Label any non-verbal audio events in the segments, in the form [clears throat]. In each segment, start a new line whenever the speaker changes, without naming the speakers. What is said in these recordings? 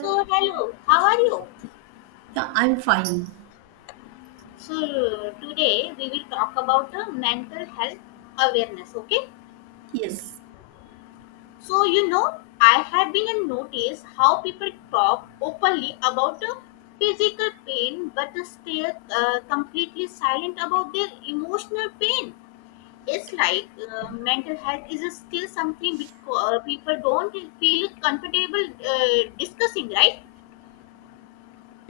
So, hello, how are you?
Yeah, I'm fine.
So, today we will talk about the mental health awareness, okay?
Yes.
So, you know, I have been and noticed how people talk openly about the physical pain but stay completely silent about their emotional pain. It's like mental health is still something because, people don't feel comfortable discussing, right?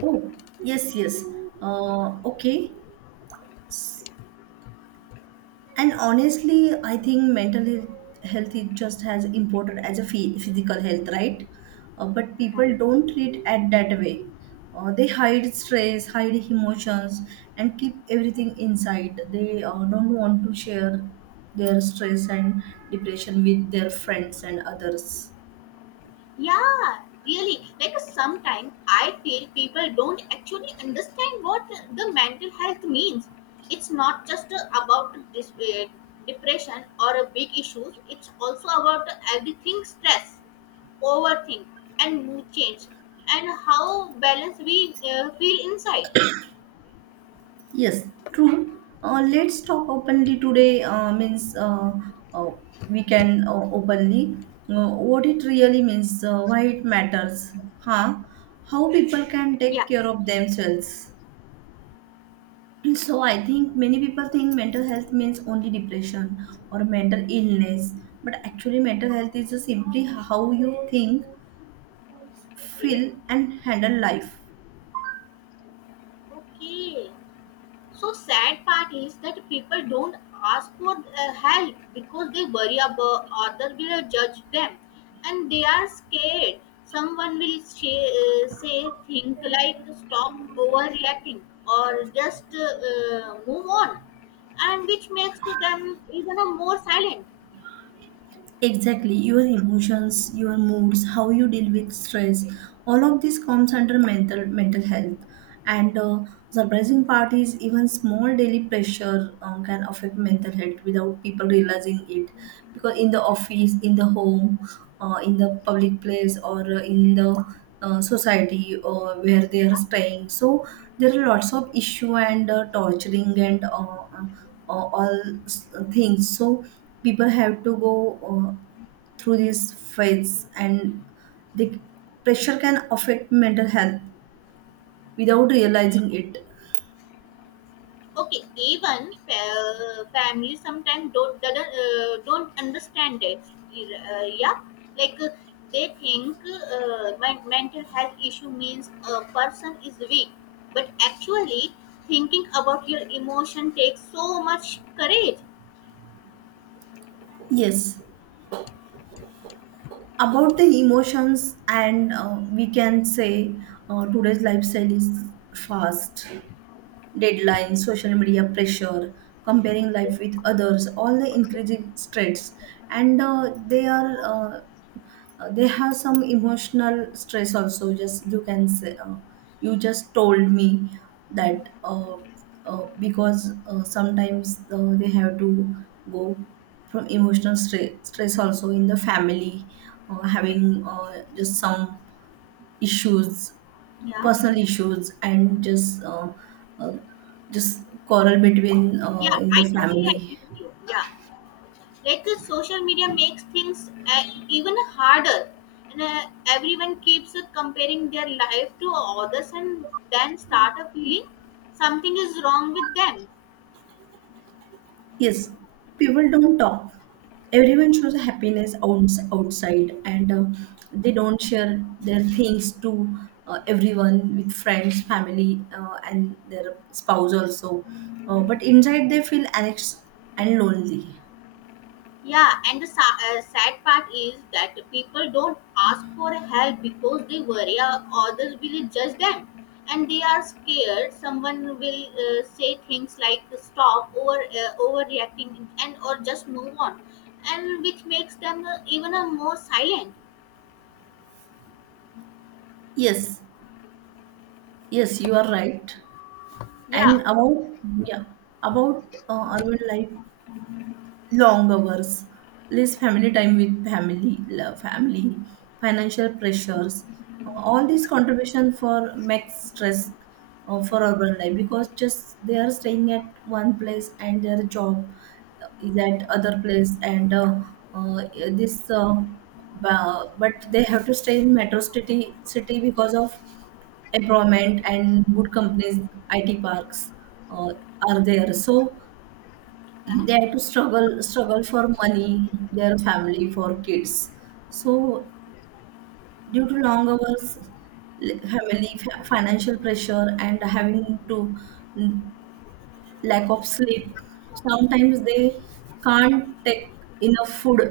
Oh, yes. Okay. And honestly, I think health is just as important as a physical health, right? But
Right.
people don't treat it that way. They hide stress, hide emotions, and keep everything inside. They don't want to share their stress and depression with their friends and others.
Yeah, really. Like sometimes I feel people don't actually understand what the mental health means. It's not just about this depression or a big issues. It's also about everything stress, overthink, and mood change, and how balanced we feel inside.
Yes, true. Let's talk openly today. Means uh, we can openly what it really means, why it matters, huh? How people can
Yeah.
take care of themselves. [clears throat] So I think many people think mental health means only depression or mental illness, but actually mental health is just simply how you think,
Great.
feel, and handle life.
Okay. So sad part is that people don't ask for help because they worry about others will judge them, and they are scared. Someone will say, think like stop overreacting or just move on, and which makes them even a more silent.
Exactly, your emotions, your moods, how you deal with stress, all of this comes under mental health. And surprising part is even small daily pressure can affect mental health without people realizing it. Because in the office, in the home, in the public place, or in the society where they are staying, so there are lots of issue and torturing and uh, all things. So people have to go through these fights and the pressure can affect mental health without realizing it.
Okay, even family sometimes don't doesn't, don't understand it. Yeah, like they think mental health issue means a person is weak, but actually thinking about your emotion takes so much courage.
Yes, about the emotions, and we can say today's lifestyle is fast deadlines, social media pressure, comparing life with others, all the increasing stress. And they have some emotional stress also. Just you can say, you just told me that because sometimes they have to go from emotional stress also in the family, having just some issues,
Yeah,
personal issues, and just uh, just quarrel between
yeah,
in
I
the
totally
family.
agree with you. Yeah. Like social media makes things even harder and everyone keeps comparing their life to others and then start a feeling something is wrong with them.
Yes, people don't talk. Everyone shows happiness outside, and they don't share their things to everyone, with friends, family, and their spouse also. But inside they feel anxious and lonely.
Yeah, and the sad part is that people don't ask for help because they worry others will judge them, and they are scared someone will say things like stop or overreacting and or just move on, and which makes them even more silent.
Yes, yes, you are right.
Yeah,
And about, yeah, about urban life, long hours, less family time, with family, love family, financial pressures. All these contribution for max stress for urban life, because just they are staying at one place and their job is at other place, and uh, this uh, but they have to stay in metro city because of employment and good companies, IT parks uh, are there. So they have to struggle for money, their family, for kids, so due to long hours, financial pressure, and having to mm, lack of sleep, sometimes they can't take enough food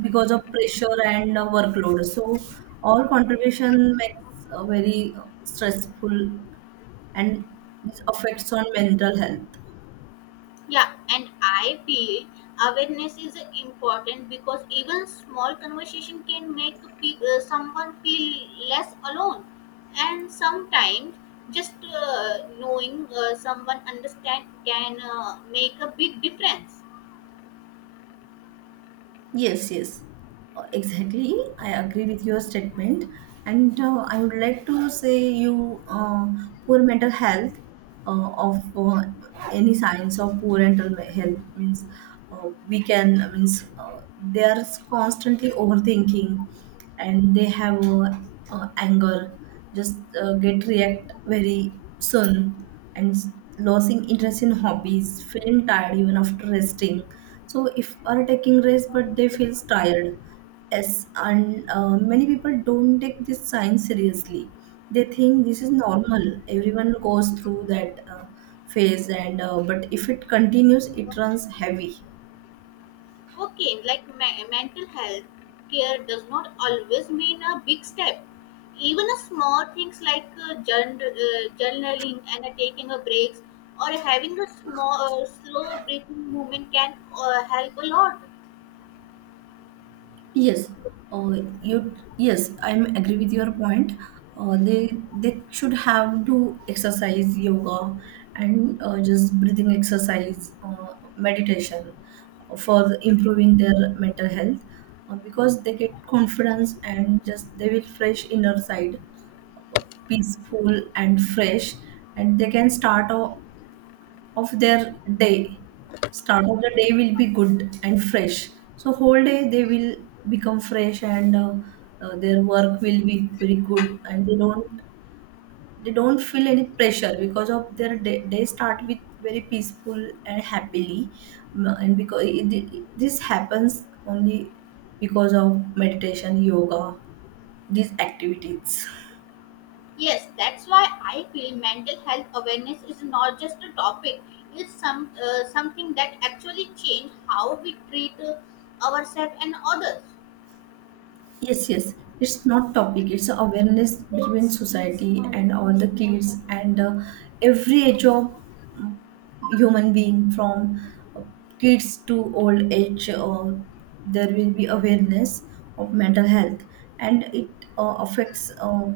because of pressure and workload, so all contribution makes a very stressful, and this affects on mental health.
yeah, and I feel awareness is important because even small conversation can make someone feel less alone. And sometimes just knowing someone understand can make a big difference.
Yes, yes. Exactly. I agree with your statement, and I would like to say you poor mental health of any signs of poor health means we can means they are constantly overthinking, and they have anger, just get react very soon, and losing interest in hobbies, feeling tired even after resting. So if are taking rest but they feels tired. Yes, and many people don't take this science seriously. They think this is normal, everyone goes through that phase, and but if it continues, it runs heavy.
Okay, like mental health care does not always mean a big step. Even a small things like journaling and taking a breaks or having a small, slow breathing movement can help a lot.
Yes, uh, you. Yes, I am agree with your point. They should have to exercise, yoga, and just breathing exercise, meditation, for improving their mental health, because they get confidence and just they will fresh inner side, peaceful and fresh, and they can start a of their day. Start of the day will be good and fresh. So whole day they will become fresh, and their work will be very good, and they don't, they don't feel any pressure because of their day. They start with very peaceful and happily. Mm, and because this happens only because of meditation, yoga, these activities.
Yes, that's why I feel mental health awareness is not just a topic. It's something that actually change how we treat ourselves and others.
Yes, yes. It's not topic. It's awareness between society and all the kids, and every age of human being from uh, kids to old age. There will be awareness of mental health, and it affects. Uh,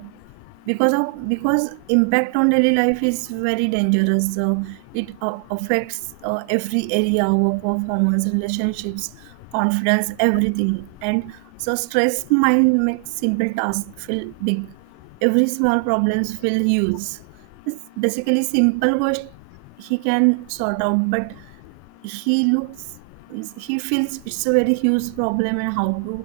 because of Because impact on daily life is very dangerous, so it affects every area, our performance, relationships, confidence, everything. And so stress mind makes simple tasks feel big, every small problems feel huge. It's basically simple question he can sort out, but he looks, he feels it's a very huge problem, and how to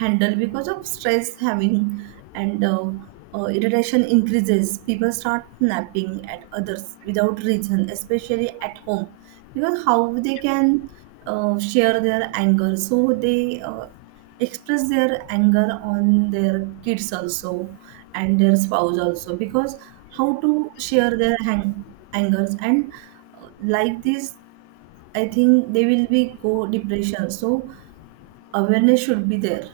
handle because of stress having. And irritation increases, people start snapping at others without reason, especially at home, because how they can share their anger. So they express their anger on their kids also, and their spouse also, because how to share their angers. And like this I think they will be go depression. So awareness should be there.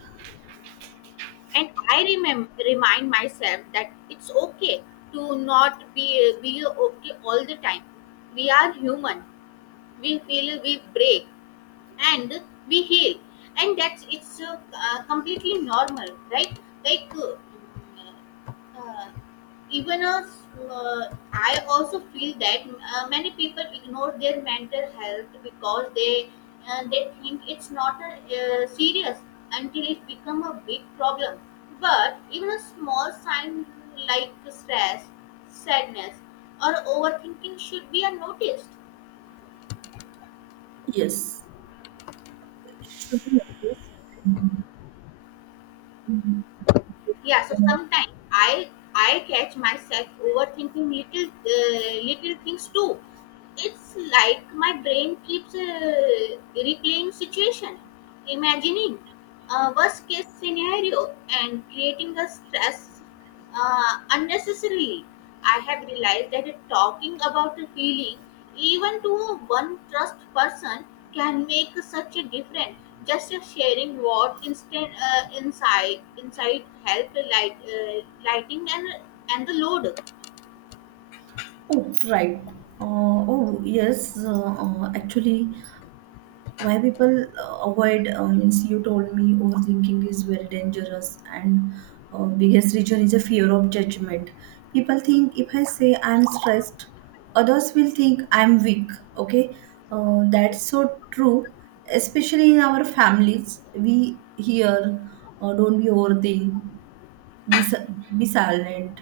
And I remind myself that it's okay to not be okay all the time. We are human. We feel, we break, and we heal. And that's it's completely normal, right? Like uh, even as, uh, I also feel that many people ignore their mental health because they think it's not serious until it become a big problem. But even a small sign like stress, sadness, or overthinking should be noticed.
Yes. Should be. Mhm.
Yeah, so sometimes I catch myself overthinking little things too. It's like my brain keeps replaying situation, imagining a worst case scenario and creating a stress unnecessarily. I have realized that talking about the feeling, even to one trust person, can make such a difference. Just sharing what instant insight insight help light lighting and the load.
Oh, right. Oh, yes. Actually, why people avoid, means you told me overthinking is very dangerous. And biggest reason is a fear of judgment. People think if I say I'm stressed, others will think I'm weak. Okay. That's so true, especially in our families. We hear, don't be overthink, be silent,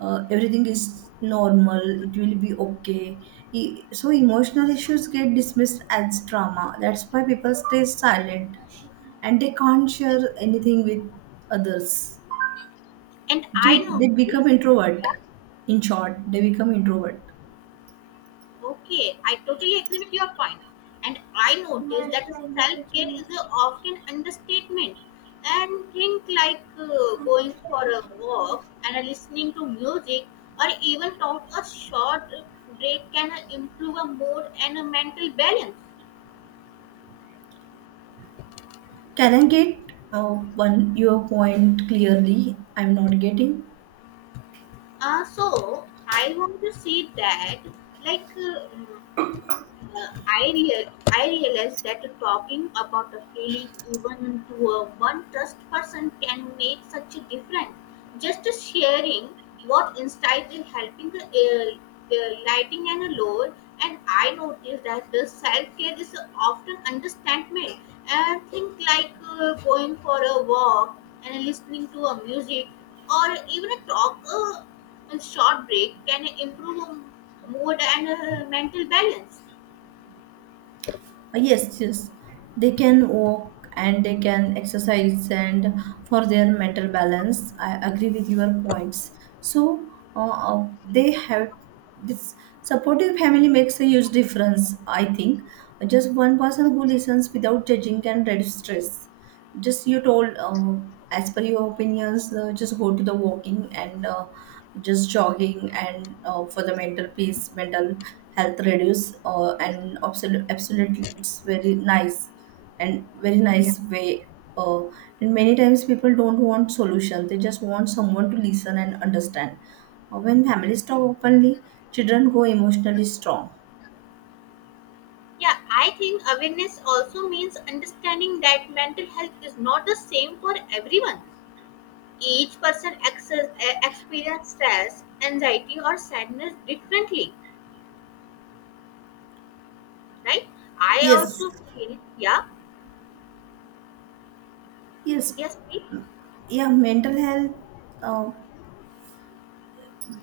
everything is normal, it will be okay. So emotional issues get dismissed as trauma. That's why people stay silent and they can't share anything with others.
And I
They become
noticed,
introvert.
yeah.
In short, they become introvert.
Okay, I totally agree with your point. And I notice that self care is a often understatement. And think like going for a walk and listening to music, or even talk a short break can improve a mood and a mental balance.
Can I get uh, one your point clearly, I'm not getting.
So I want to see that like. I, I realized that talking about a feeling even to a one trust person can make such a difference. Just sharing what insight is helping the lighting and a load. And I noticed that the self care is often understatement. And think like going for a walk and listening to a music or even a talk, a short break can improve mood and mental balance.
Yes, yes, they can walk and they can exercise, and for their mental balance I agree with your points. So they have this supportive family makes a huge difference, I think. Just one person who listens without judging can reduce stress. Just you told, as per your opinions, just go to the walking, and just jogging, and for the mental peace, mental health reduce, and absolutely, absolutely it's very nice, and very nice way. uh, and many times people don't want solution, they just want someone to listen and understand. When families talk openly, children go emotionally strong.
Yeah, I think awareness also means understanding that mental health is not the same for everyone. Each person experience stress, anxiety, or sadness differently, right? I
Yes,
also feel, yeah,
yes.
yes, please.
Yeah, mental health uh,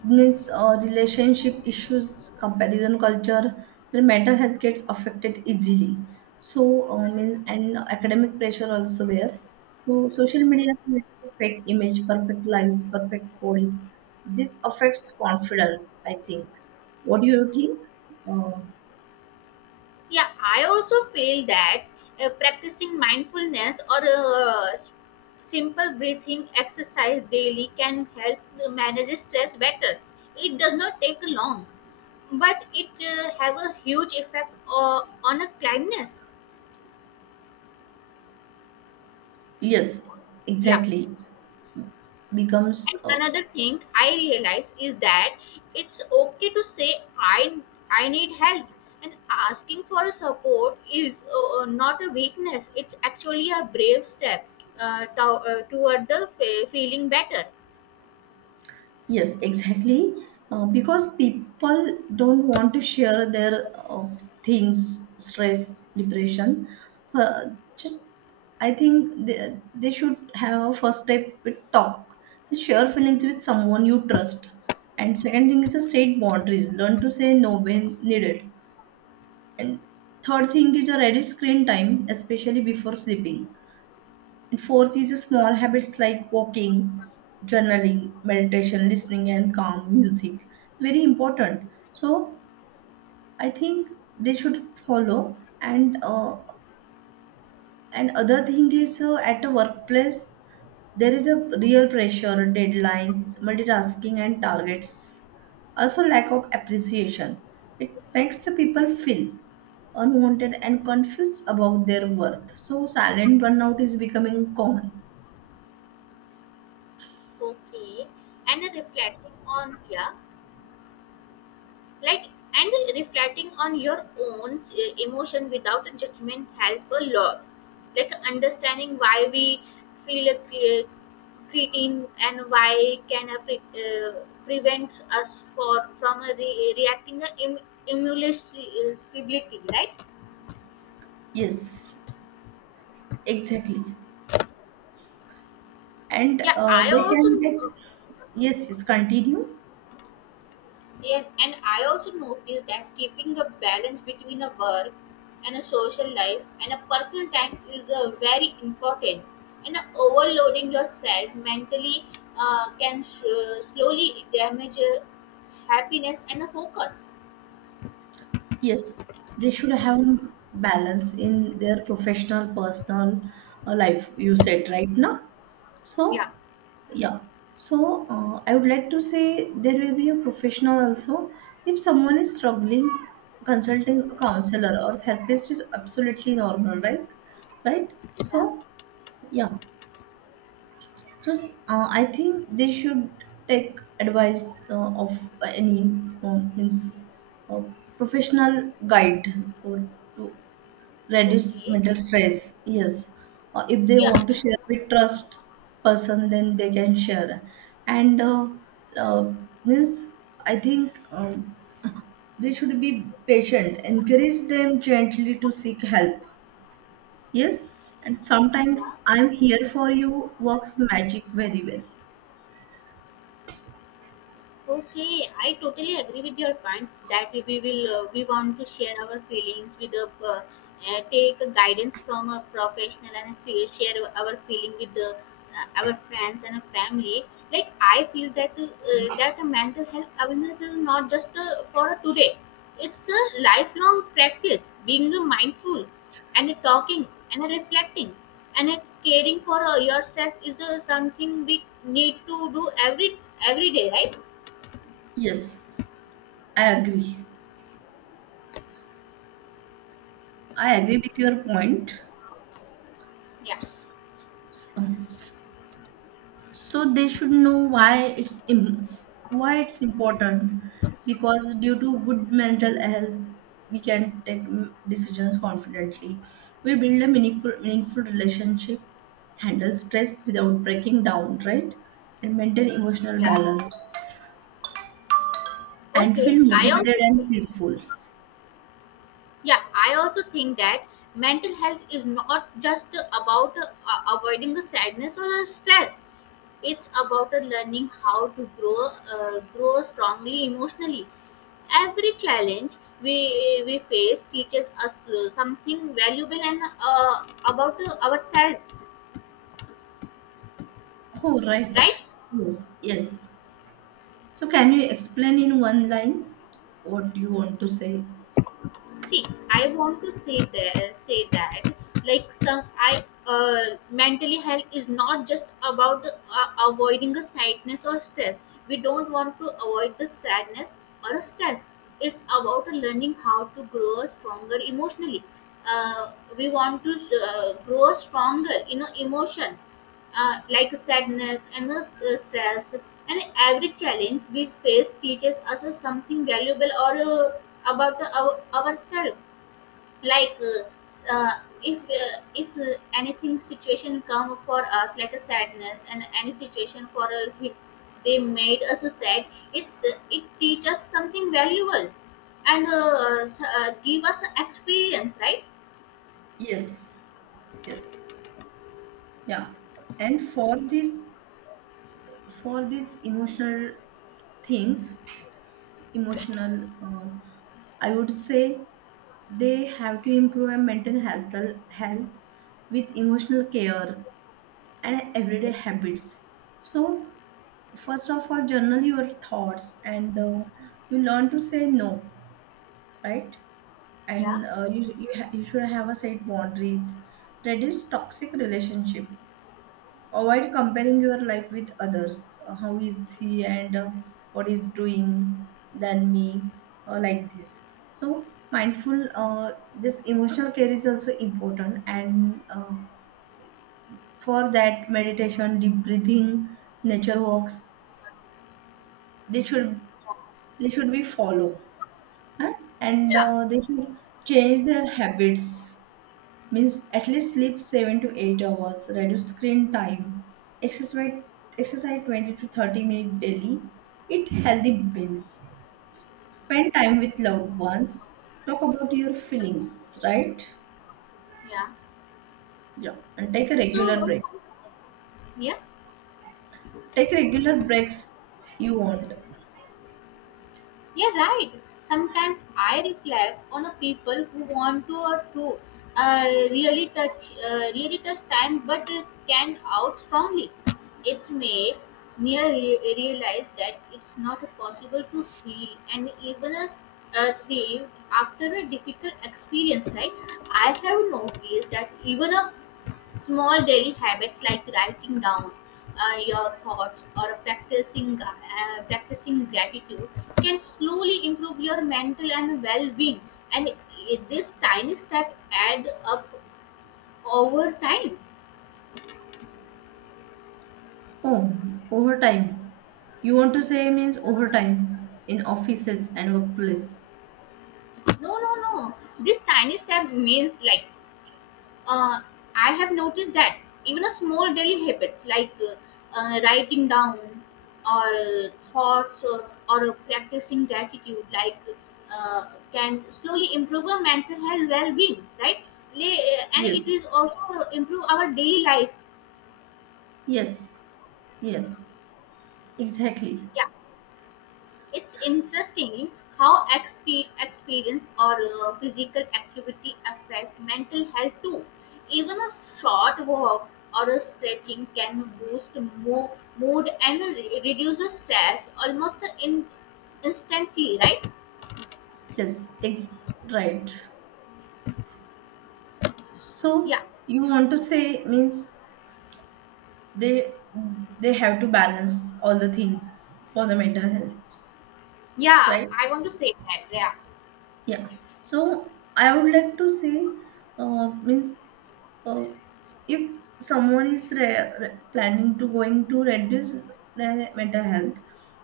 means relationship issues, comparison culture. Their mental health gets affected easily. So, means and academic pressure also there. So, social media creates perfect image, perfect lines, perfect bodies. This affects confidence, I think. What do you think? Uh,
Yeah, I also feel that practicing mindfulness or simple breathing exercise daily can help manage stress better. It does not take long, but it have a huge effect on a kindness.
yes,
Yeah.
exactly. Becomes
And another thing I realize is that it's okay to say I need help, and asking for support is not a weakness. It's actually a brave step uh, to, toward the fe feeling better.
Yes, exactly. Because people don't want to share their things, stress, depression. Uh, just, I think they should have a first step with talk, with share feelings with someone you trust. And second thing is a set boundaries. Learn to say no when needed. And third thing is a reduce screen time, especially before sleeping. And fourth is the small habits like walking, journaling, meditation, listening, and calm music. Very important. So I think they should follow. And other thing is at a workplace there is a real pressure, deadlines, multitasking, and targets. Also, lack of appreciation. It makes the people feel unwanted and confused about their worth. So, silent burnout is becoming common.
Okay, and reflecting on, yeah. Like, and reflecting on your own emotion without judgment help a lot, like understanding why we feel a creatine and why can a prevent us for from a reacting a immunosuicidity, right?
Yes. Exactly. And
Yeah, I
they
also
can
know.
take, yes, yes, continue.
Yes, and I also noticed that keeping a balance between a work and a social life and a personal time is very important. And overloading yourself mentally can s slowly damage happiness and the focus.
Yes, they should have balance in their professional, personal life, you said, right now?
Yeah.
So, yeah. So, I would like to say there will be a professional also. If someone is struggling, consulting a counselor or therapist is absolutely normal, right? Right?
Yeah.
So, yeah. So I think they should take advice of any means uh, professional guide or to reduce
Okay.
mental stress. Yes, if they
Yeah.
want to share with trust person, then they can share. And uh, means I think, they should be patient. Encourage them gently to seek help. Yes, and sometimes
Yeah.
I'm here for you works magic very well.
Okay, I totally agree with your point that we will we want to share our feelings with the take a guidance from a professional and feel, share our feeling with the our friends and a family. Like I feel that a mental health awareness is not just for today; it's a lifelong practice. Being mindful and talking and reflecting and caring for yourself is something we need to do every day, right?
Yes, I agree. I agree with your point.
Yeah,
So, so they should know why it's important, because due to good mental health, we can take, decisions confidently. We build a meaningful relationship, handle stress without breaking down, right? And maintain emotional
yeah.
balance and
Okay.
feel motivated and peaceful.
I also think that mental health is not just about avoiding the sadness or the stress. It's about learning how to grow strongly emotionally. Every challenge we face teaches us something valuable and about ourselves,
Oh, right.
right?
Yes, yes. So, can you explain in one line what you want to say?
See, I want to say that like some I mentally health is not just about avoiding a sadness or stress. We don't want to avoid the sadness or stress. It's about learning how to grow stronger emotionally. uh, we want to grow stronger in a emotion like sadness and stress. And every challenge we face teaches us something valuable or about ourselves. Like if anything situation come for us like a sadness and any situation for they made us sad, it's it teaches us something valuable and give us experience, right?
Yes, yes. Yeah. And for this, for these emotional things, emotional, I would say they have to improve health with emotional care and everyday habits. So, first of all, journal your thoughts, and you learn to say no, right?
Yeah,
And you sh- you, ha- you should have a set boundaries, reduce toxic relationship, avoid comparing your life with others. How is he, and what is doing than me, like this. So mindful, this emotional care is also important. And for that, meditation, deep breathing, nature walks, they should, they should be follow, huh? And
yeah,
they should change their habits, means at least sleep 7 to 8 hours, reduce screen time, exercise exercise 20 to 30 minutes daily, eat healthy meals, spend time with loved ones, talk about your feelings, right?
yeah.
Yeah, and take a regular
So
breaks.
yeah.
Take regular breaks, you want.
Yeah, right. Sometimes I reflect on the people who want to or to uh, really touch time, but can out strongly. It makes me realize that it's not possible to heal and even thrive after a difficult experience, right? I have noticed that even a small daily habits like writing down your thoughts or practicing gratitude can slowly improve your mental and well-being. And this tiny step add up over time.
Oh, overtime. You want to say means overtime in offices and workplace.
No, no, no. This tiny step means like, uh, I have noticed that even a small daily habits like writing down or thoughts or practicing gratitude, like can slowly improve our mental health well-being, right? And it
Yes,
is also improve our daily life.
yes, yes, exactly.
Yeah. It's interesting how experience or physical activity affect mental health too. Even a short walk or a stretching can boost mood and reduce the stress almost in- instantly, right?
Yes, right.
Yeah,
So you want to say means they they have to balance all the things for the mental health,
yeah.
right?
I want to say that. Yeah.
Yeah. So I would like to say means uh, if someone is planning to going to reduce their mental health,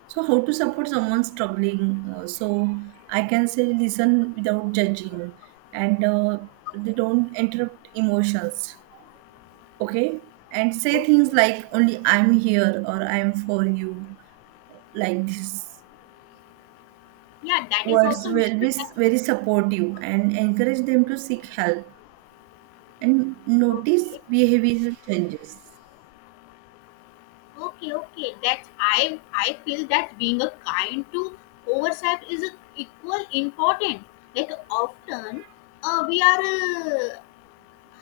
so how to support someone struggling? So I can say listen without judging, and they don't interrupt emotions. Okay. And say
Okay.
things like only I'm here or I'm for you, like this.
Yeah, that is
Words
also makes
will
sense.
be very supportive, and encourage them to seek help and notice
Okay.
behavioral changes.
Okay, okay. That's, I feel that being a kind to ourselves is a equal important. Like often, we are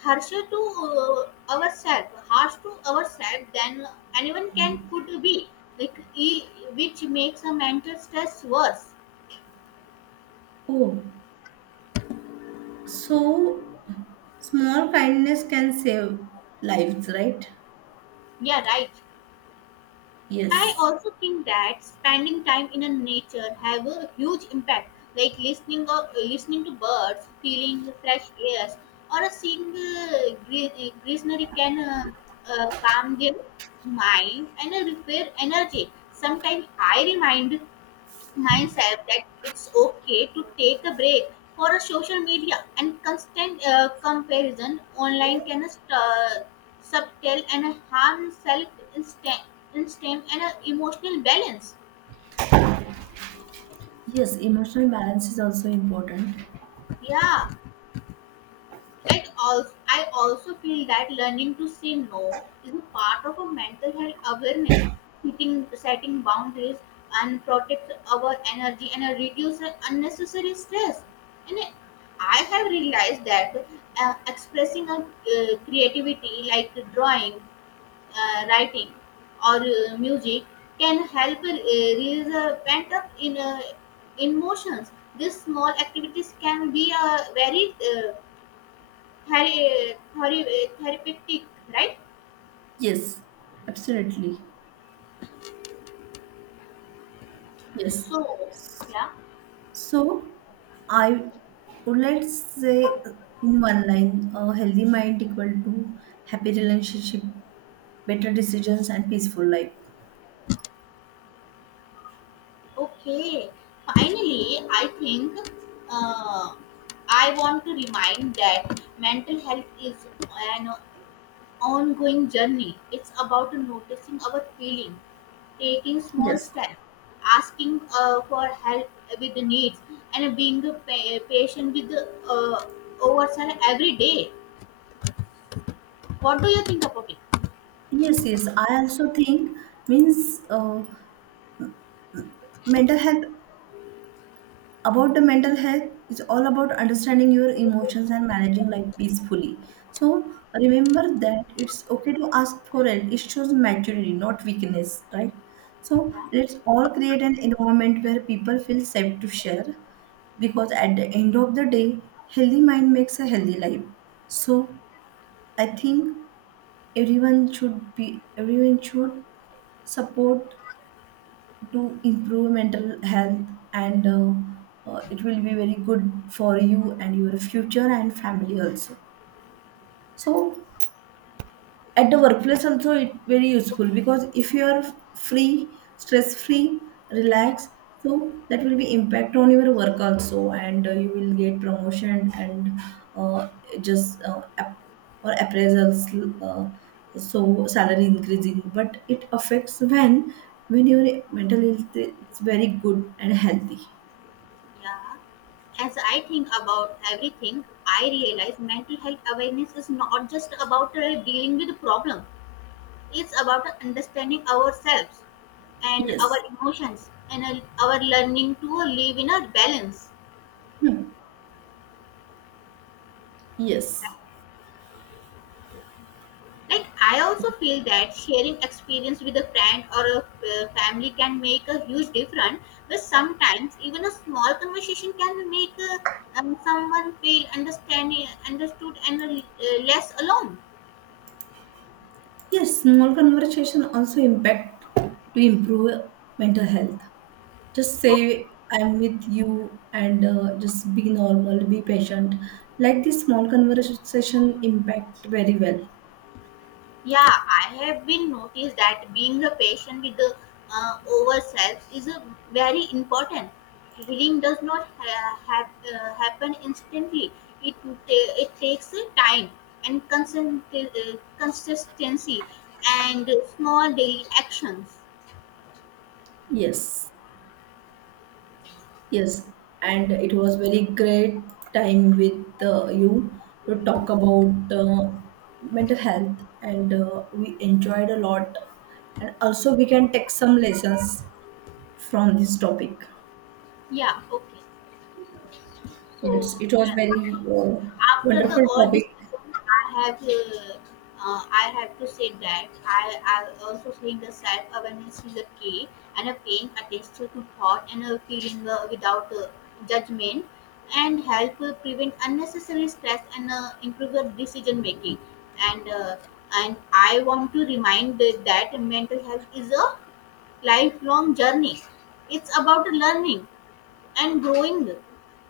harsh to ourselves, harsh to ourselves than anyone can could be. Like e- which makes a mental stress worse.
Oh, so small kindness can save lives, right?
Yeah, right. I
Yes,
also think that spending time in a nature have a huge impact, like listening to birds, feeling the fresh air, or a seeing greenery can calm their mind and repair energy. Sometimes I remind myself that it's okay to take a break for a social media, and constant comparison online can subtle and harm self instinct and emotional balance.
yes, emotional balance is also important.
Yeah. It also, I also feel that learning to say no is a part of a mental health awareness, setting boundaries and protect our energy and reduce unnecessary stress. And I have realized that expressing our creativity like drawing, writing, or music can help release pent up in emotions. These small activities can be a very therapeutic, right?
Yes, absolutely, yes.
So, yeah.
So, I would, let's say in one line, a healthy mind equal to happy relationship, better decisions, and peaceful life.
Okay. Finally, I think uh, I want to remind that mental health is an ongoing journey. It's about noticing our feelings, taking small
Yes.
steps, asking for help with the needs, and being a patient with the ourselves every day. What do you think about it?
Yes, yes. I also think means, mental health, about the mental health, is all about understanding your emotions and managing life peacefully. So remember that it's okay to ask for help. It shows maturity, not weakness, right? So
Yeah.
let's all create an environment where people feel safe to share, because at the end of the day, healthy mind makes a healthy life. So I think everyone should support to improve mental health, and it will be very good for you and your future and family also. So at the workplace also it very useful, because if you are free, stress free, relaxed, so that will be impact on your work also. And you will get promotion and uh, just or appraisals, uh, so salary increasing. But it affects when your mental health is very good and healthy.
Yeah. As I think about everything, I realize mental health awareness is not just about dealing with the problem. It's about understanding ourselves and our
Yes.
emotions and our learning to live in a balance.
Hmm. Yes.
Like I also feel that sharing experience with a friend or a family can make a huge difference. But sometimes even a small conversation can make someone feel understanding, understood, and less alone.
Yes, small conversation also impact to improve mental health. Just
Okay.
say I'm with you, and just be normal, be patient. Like this, small conversation impact very well.
Yeah, I have been noticed that being a patient with the ourselves is a very important. Healing does not happen instantly. It it takes a time and consistency and small daily actions.
Yes, yes, and it was very great time with you to talk about mental health, and we enjoyed a lot, and also we can take some lessons from this topic.
Yeah. Okay. So
Yes, it was very
after the
wonderful
all
topic.
discussion, I have to say that I also think the self awareness is a key, and a paying attention to thought and a feeling without judgment and help prevent unnecessary stress and improve the decision making and uh, and I want to remind that mental health is a lifelong journey. It's about learning and growing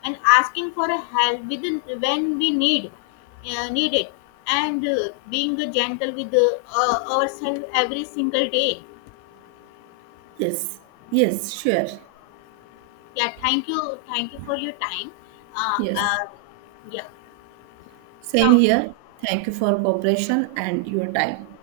and asking for a help with when we need need it and being gentle with ourselves every single day.
Yes, yes, sure.
Yeah, thank you for your time. uh,
Yes.
uh, yeah,
Same
so
here. Thank you for cooperation and your time.